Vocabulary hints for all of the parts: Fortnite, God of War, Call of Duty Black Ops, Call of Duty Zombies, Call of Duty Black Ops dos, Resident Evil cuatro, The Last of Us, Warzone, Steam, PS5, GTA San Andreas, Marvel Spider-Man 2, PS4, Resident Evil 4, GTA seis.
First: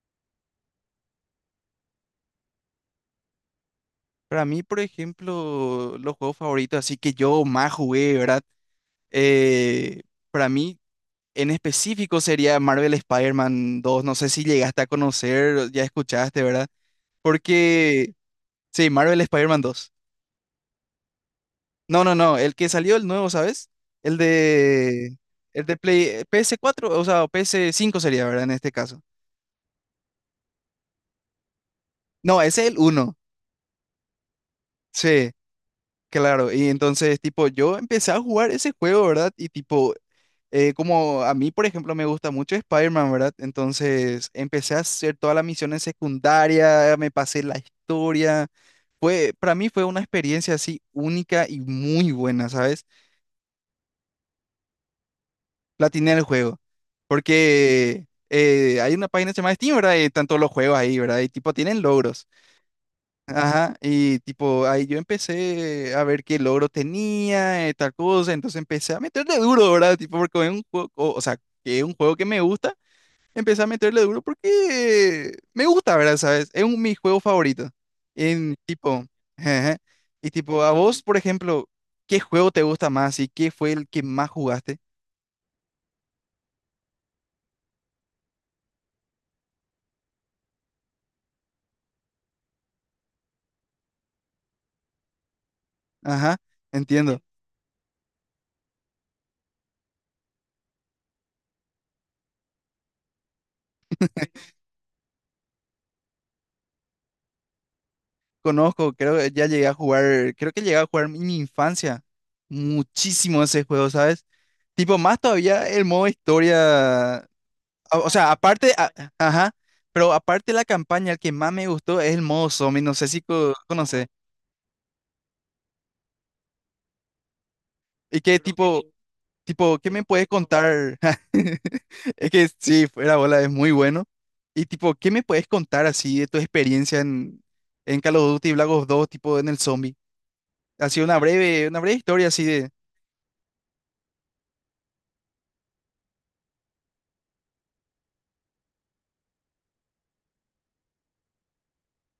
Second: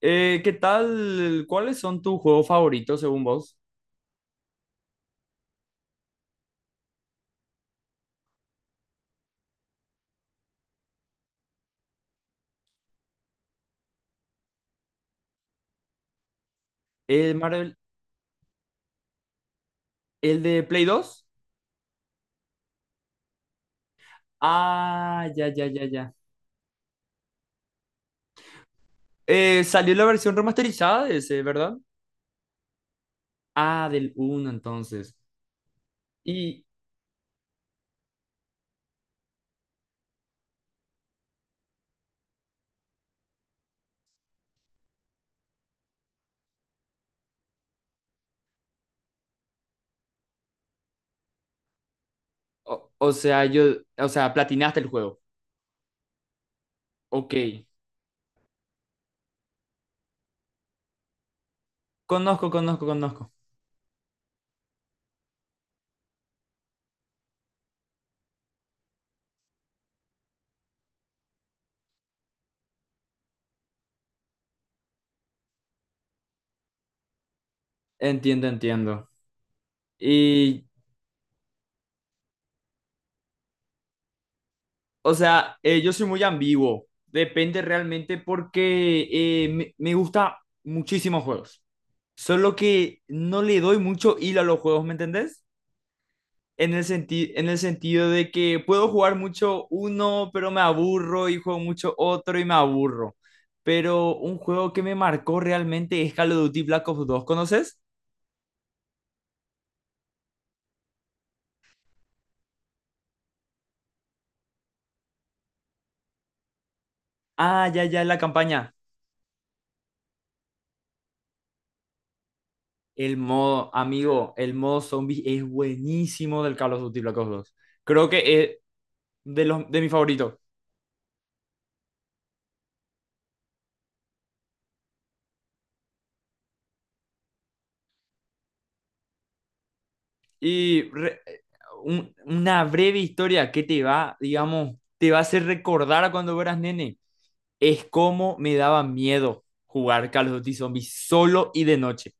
¿Qué tal? ¿Cuáles son tus juegos favoritos según vos? Para mí, por ejemplo, los juegos favoritos, así que yo más jugué, ¿verdad? Eh, para mí, en específico, sería Marvel Spider-Man 2. No sé si llegaste a conocer, ya escuchaste, ¿verdad? El Marvel, Porque, sí, Marvel Spider-Man 2. el de Play 2. No, no, no, el que salió el nuevo, ¿sabes? El de, Ah, ya, ya, el de ya, ya. Play, PS4, o sea, PS5 sería, ¿verdad? En este caso. Salió la versión remasterizada de ese, ¿verdad? No, ese es el uno. Ah, del uno, entonces. Sí. Claro, Y, y entonces, tipo, yo empecé a jugar ese juego, ¿verdad? Y tipo, como a mí, por ejemplo, me gusta mucho Spider-Man, ¿verdad? Entonces, empecé a hacer todas las misiones secundarias, me pasé la historia. Para mí fue una experiencia así única y muy buena, ¿sabes? o, o sea, yo, o sea, platinaste el juego. Platiné el juego. Ok. Porque hay una página que se llama Steam, ¿verdad? Y están todos los juegos ahí, ¿verdad? Y tipo, tienen logros. Conozco, conozco, conozco. Ajá, y tipo, ahí yo empecé a ver qué logro tenía, tal cosa, entonces empecé a meterle duro, ¿verdad? Tipo, porque es un juego, o sea, que es un juego que me gusta, empecé a meterle duro porque me gusta, ¿verdad? ¿Sabes? Mi juego favorito. Entiendo, En tipo, entiendo. ajá. Y tipo, Y, a vos, por ejemplo, ¿qué juego te gusta más y qué fue el que más jugaste? o sea, yo soy muy ambiguo. Depende realmente porque me gusta muchísimos juegos. Solo que no le doy mucho hilo a los juegos, ¿me entendés? Ajá, entiendo. En el sentido de que puedo jugar mucho uno, pero me aburro y juego mucho otro y me aburro. Pero un juego que me marcó realmente es Call of Duty Black Ops 2, ¿conoces? Conozco, creo que ya llegué a jugar, creo que llegué a jugar en mi infancia muchísimo ese juego, ¿sabes? Tipo, más todavía el modo historia. Ah, ya, ya, O la sea, aparte, campaña. Ajá, pero aparte de la campaña, el que más me gustó es el modo zombie, no sé El si modo, conoces. amigo, el modo zombie es buenísimo del Call of Duty Black Ops 2. Creo Y que que es tipo, de los tipo, de ¿qué mis me puedes favoritos. contar? Es que sí, fuera bola, es muy bueno. Y tipo, ¿qué me puedes contar así de tu experiencia en Call of Duty Black Ops dos, tipo en el zombie? Y Así re- una breve historia así una de. breve historia que te va, digamos, te va a hacer recordar a cuando eras nene. Es como me daba miedo jugar Call of Duty Zombies solo y de noche.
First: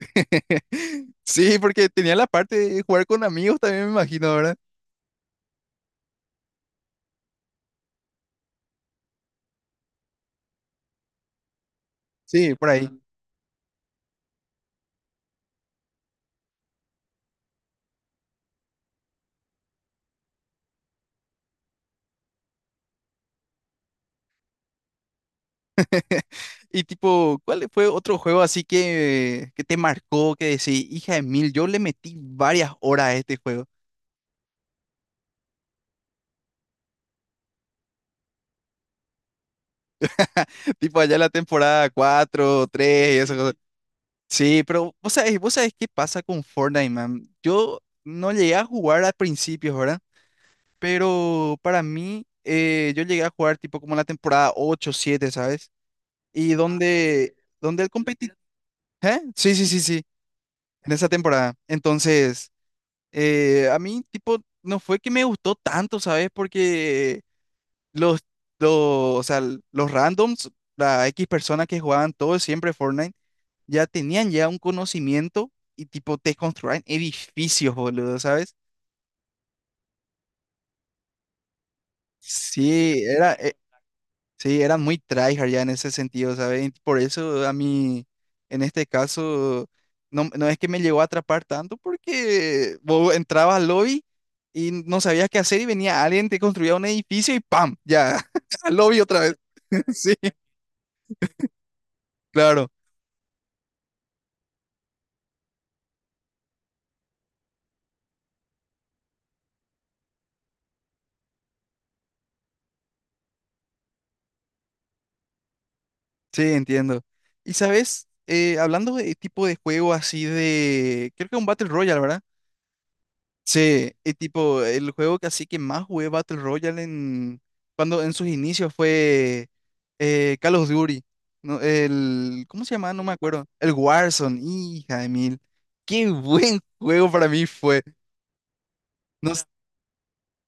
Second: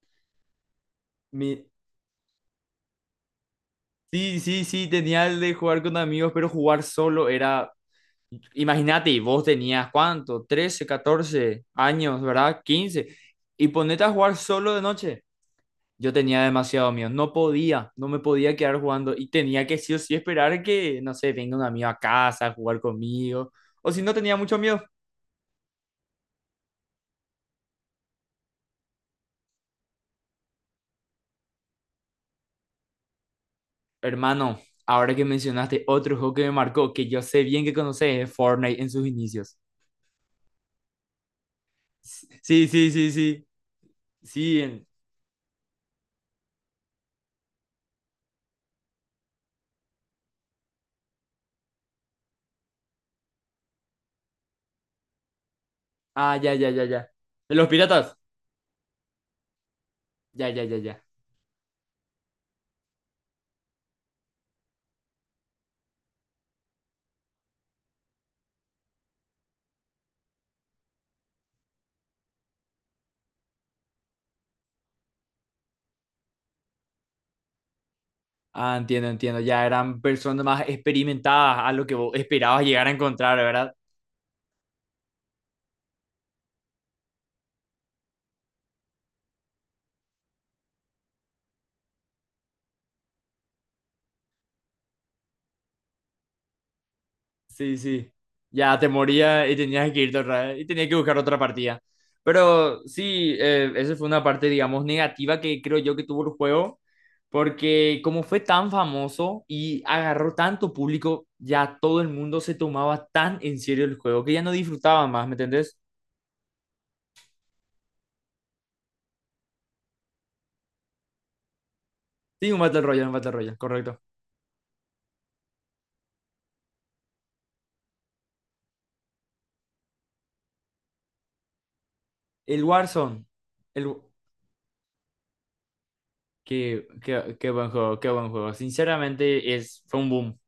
Sí, Me- porque tenía la parte de jugar con amigos también, me imagino, Sí, ¿verdad? sí, sí, tenía el de jugar con amigos, pero jugar solo era... Imagínate, y vos tenías cuánto, ¿13 14 años, Sí, ¿verdad? por ahí. 15. Y ponete a jugar solo de noche. Yo tenía demasiado miedo, no podía, no me podía quedar jugando y tenía que sí o sí esperar que, no sé, venga un amigo a casa a jugar conmigo, o si no tenía mucho miedo. Y tipo, ¿cuál fue otro juego así que te marcó, que decís, hija de mil, yo le metí varias horas a este juego? Hermano, ahora que mencionaste otro juego que me marcó, que yo sé bien que conoces, es Fortnite en sus inicios. Tipo allá la temporada Sí, cuatro sí, sí, 3 y esas sí, cosas. sí, Sí, en- pero vos sabés qué pasa con Fortnite, man. Yo no llegué a jugar al principio, ¿verdad? Pero para mí, yo llegué a jugar tipo como la temporada 8 siete, ¿sabes? Ah, ya, Y ya, ya, ya. ¿De los donde el piratas? competitivo... ¿Eh? Sí, sí, sí, sí, Ya, ya, ya, en ya. esa temporada. Entonces... A mí, tipo, no fue que me gustó tanto, ¿sabes? Porque los, o sea, los randoms, la X personas que jugaban todo siempre Fortnite, ya tenían ya un conocimiento y, tipo, te construían edificios, boludo, ¿sabes? Ah, entiendo, entiendo, ya eran personas más experimentadas a lo que vos esperabas llegar a Sí, encontrar, era, ¿verdad? Sí, eran muy tryhard ya en ese sentido, ¿sabes? Por eso a mí, en este caso, no, no es que me llegó a atrapar tanto porque vos entrabas al lobby y no sabías qué hacer y venía alguien, te construía un edificio y ¡pam! Sí, sí. Ya, al Ya te lobby otra vez. moría y tenías que Sí, irte otra vez y tenías que buscar otra partida. claro, Pero sí, esa fue una parte, digamos, negativa que creo yo que tuvo el juego, porque como fue tan famoso y agarró tanto público, ya todo el mundo se tomaba tan en serio el juego que ya no disfrutaba más, ¿me entendés? sí, entiendo. Y sabes, hablando de tipo de juego así de, creo que un Battle Royale, ¿verdad? Sí, un Battle Royale, Sí, correcto. y tipo, el juego que así que más jugué Battle Royale cuando en sus inicios fue Call of Duty. No, el, El ¿cómo se llamaba? No me Warzone, acuerdo. El el... Warzone, hija de mil. Qué buen Qué, juego para qué, mí qué buen fue. juego, qué buen juego. No, Sinceramente, es, fue un boom.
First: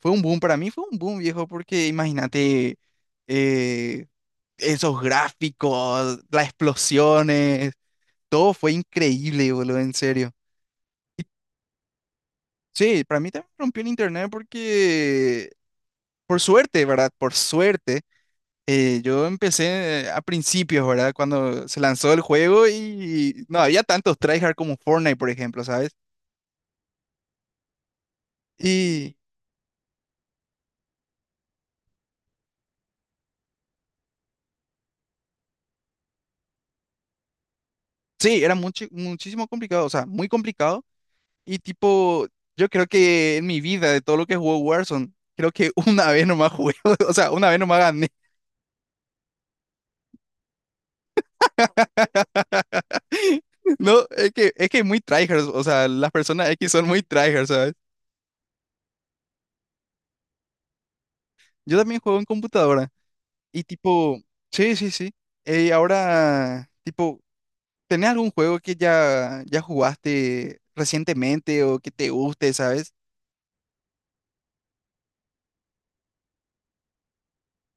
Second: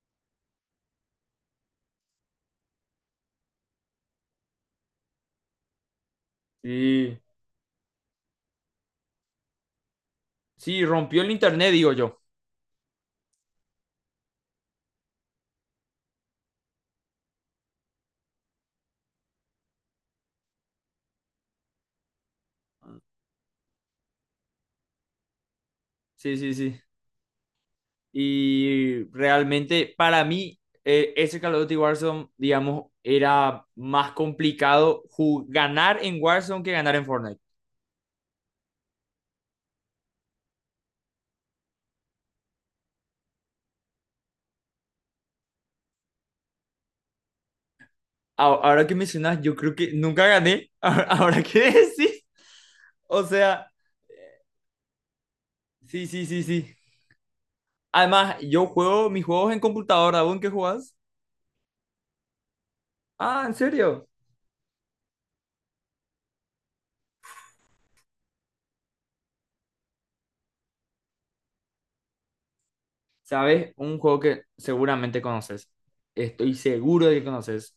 fue un boom, para mí fue un boom, viejo, porque imagínate eh, esos gráficos, las Sí, explosiones, todo fue increíble, boludo, en serio. sí, rompió Y el internet, digo yo. sí, para mí también rompió el internet porque, por suerte, ¿verdad? Por suerte, yo empecé a principios, ¿verdad? Cuando se lanzó el juego y no había tantos tryhard como Fortnite, por ejemplo, ¿sabes? Sí, sí, sí. Y Y realmente para mí ese Call of Duty Warzone, digamos, era más complicado ganar en Warzone que ganar en Fortnite. sí, era mucho, muchísimo complicado, o sea, muy complicado. Y tipo, yo creo que en mi vida, de todo lo que jugó Warzone, creo que una vez nomás jugué, o sea, una vez nomás gané. Ahora que mencionas, yo creo que nunca gané. Ahora que decís. O sea, No, es que muy tryhards, o sea, sí, las sí, sí, personas X sí. son muy tryhards, ¿sabes? Además, yo juego mis juegos en computadora. ¿Aún qué jugás? Yo también juego en computadora. Ah, ¿en Y serio? tipo, sí, sí, sí. Ahora, tipo, ¿tenés algún juego que ya jugaste recientemente o que te guste, sabes? ¿Sabes? Un juego que seguramente conoces. Estoy seguro de que conoces.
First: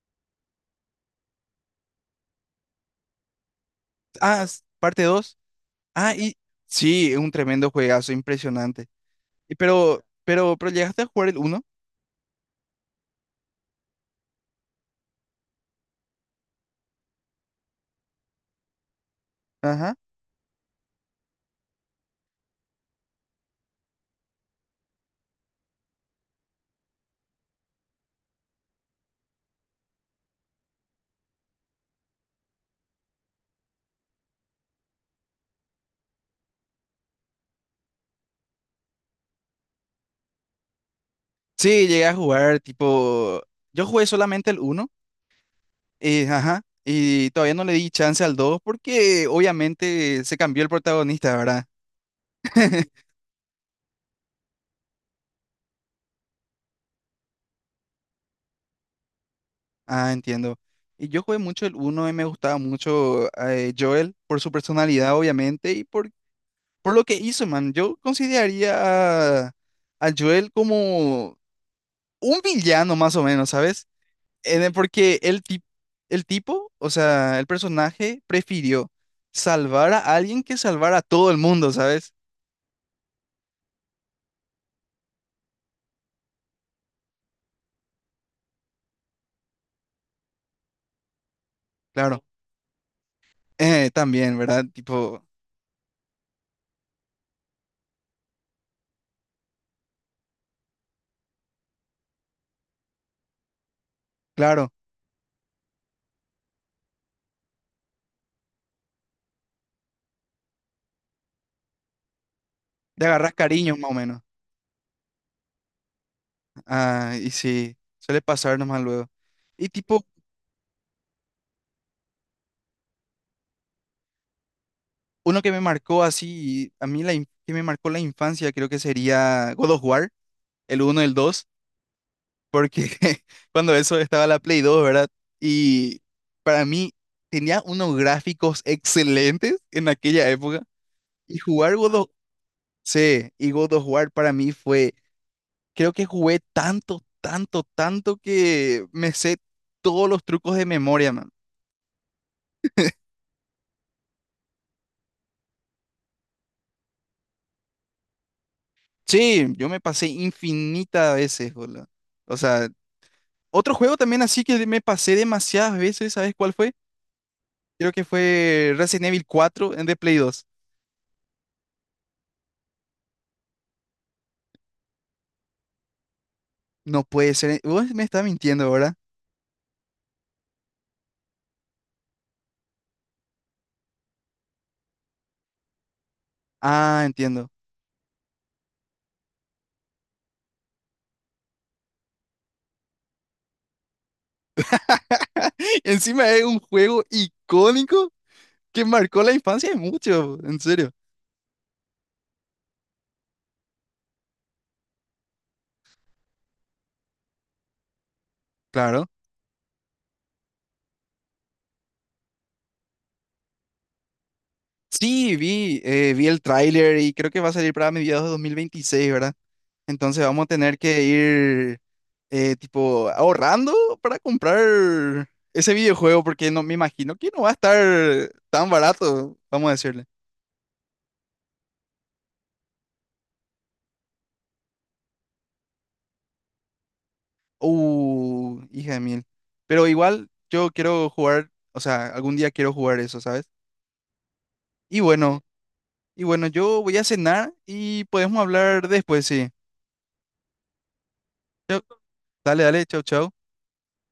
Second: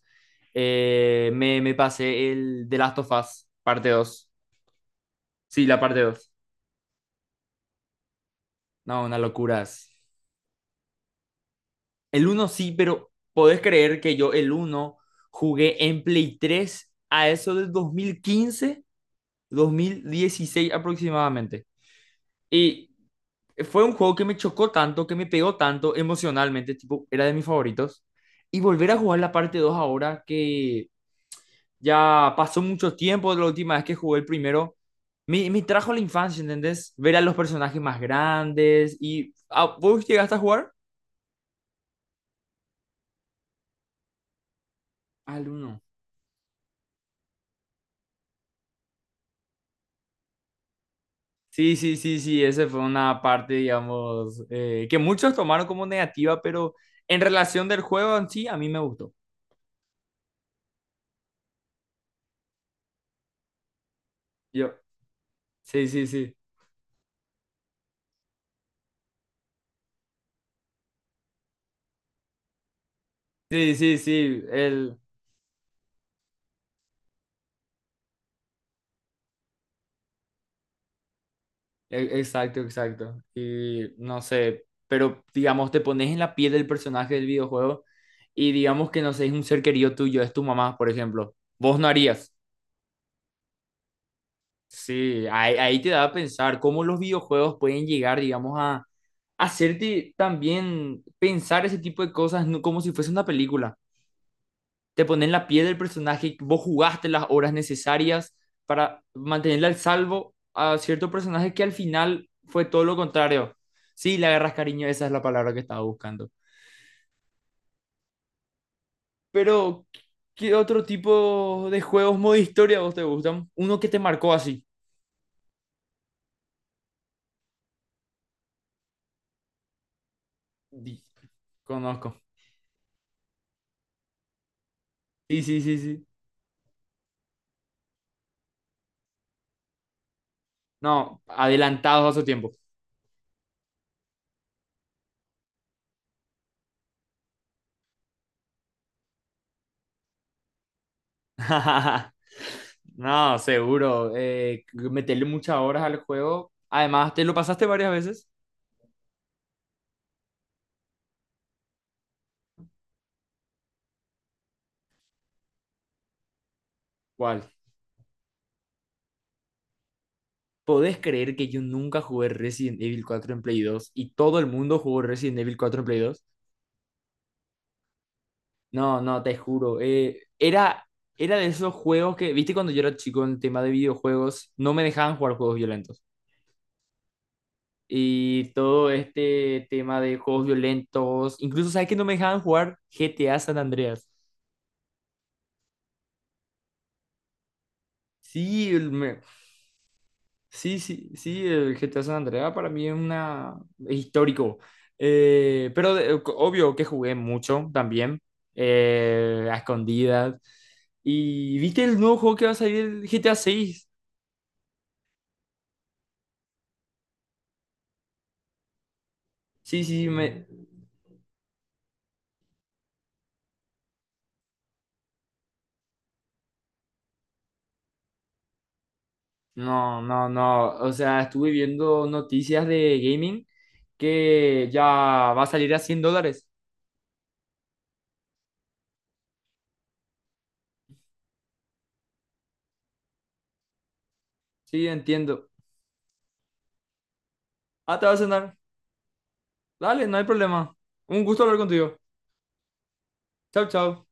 Me pasé el The Last of Us, parte 2. Ah, parte dos. Sí, la parte Ah, dos, y sí, es un tremendo juegazo, impresionante. No, una Y locura es. Pero llegaste a jugar el uno. El uno sí, pero podés creer que yo el uno jugué en Play 3 a eso del 2015, dos Ajá. mil dieciséis aproximadamente. Y fue un juego que me chocó tanto, que me pegó tanto emocionalmente, tipo, era de mis favoritos. Y volver a jugar la parte 2 ahora que ya pasó mucho tiempo de la última vez que jugué el primero, me trajo a la infancia, ¿entendés? Ver a los personajes más grandes y... ah, ¿vos llegaste a jugar? Sí, llegué a jugar, tipo, yo jugué solamente el uno, ¿Al uno? Ajá. Y todavía no le di chance al 2 porque obviamente se cambió el protagonista, ¿verdad? Sí, sí, sí, sí, esa fue una parte, digamos, que muchos tomaron como negativa, pero en relación del juego en sí, a mí me gustó. Ah, entiendo. Y yo jugué mucho el uno y me gustaba mucho, Joel por su Yo, personalidad, obviamente, sí, sí, sí, por lo que hizo, man. Yo consideraría a Joel como un villano, más o menos, sí, ¿sabes? sí, sí, el, Porque el, el tipo, o sea, el personaje prefirió salvar a alguien que salvar a todo el mundo, ¿sabes? Exacto, exacto. Y no sé, pero digamos, te pones en la piel del personaje del videojuego y digamos que no sé, es un ser querido tuyo, es tu mamá, por ejemplo. Vos no Claro. harías. También, ¿verdad? Tipo, Sí, ahí, ahí te da a pensar cómo los videojuegos pueden llegar, digamos, a hacerte también pensar ese tipo de cosas como si fuese una película. claro, Te ponen la piel del personaje, vos jugaste las horas necesarias para mantenerle al salvo a cierto personaje que al final fue todo lo le agarras contrario. cariño, más o Sí, menos. le agarras cariño, esa es la palabra que estaba buscando. Ah, y sí, suele pasar nomás luego. Y Pero, tipo, ¿qué otro tipo de juegos modo historia a vos te gustan? Uno que te marcó así. uno que me marcó así, a mí la que me marcó la infancia creo que sería God of War, el uno, Di- el dos, Conozco. porque cuando eso estaba la Play dos, ¿verdad? Sí, sí, sí, Y sí. para mí tenía unos gráficos excelentes en aquella época No, y jugar adelantados a su tiempo. sí, y God of War para mí fue, creo que jugué tanto, tanto, tanto que me sé todos los trucos de memoria, man. No, seguro. Meterle muchas horas al juego. Además, ¿te lo pasaste varias veces? Sí, yo me pasé infinitas veces, boludo. O sea, otro juego también así que me pasé demasiadas veces, ¿sabes cuál fue? ¿Cuál? Creo que fue Resident Evil 4 en de Play 2. ¿Podés creer que yo nunca jugué Resident Evil 4 en Play 2 y todo el mundo jugó Resident Evil 4 en Play 2? No puede ser. Vos me estás mintiendo, ¿verdad? No, no, te juro. Era de esos juegos que, viste, cuando yo era chico en el tema de videojuegos, no me dejaban jugar juegos violentos. Ah, entiendo. Y todo este tema de juegos violentos, incluso, ¿sabes que no me dejaban jugar GTA San Andreas? Encima es un juego icónico Sí, que el me- marcó la infancia de mucho, en sí, serio. sí, sí, el GTA San Andreas para mí es una es histórico. Obvio que jugué mucho también, Claro. A escondidas. ¿Y viste el nuevo juego que va a salir, el GTA 6? Sí, vi, vi el tráiler y creo que va a salir para mediados de 2026, ¿verdad? Sí, sí, sí, Entonces vamos me... a tener que ir, tipo ahorrando para comprar ese videojuego porque no me imagino que no va a estar tan barato, vamos a No, decirle. no, no. O sea, estuve viendo noticias de gaming que ya va a salir a 100 dólares. Hija de mil. Pero igual yo quiero jugar, o sea, algún día quiero jugar eso, ¿sabes? Sí, Y bueno, entiendo. y bueno, yo voy a cenar Ah, te y va a podemos cenar. hablar después, sí. Dale, no hay problema. Un gusto hablar Yo- contigo. Dale, dale, chau, chau. Chao, chao.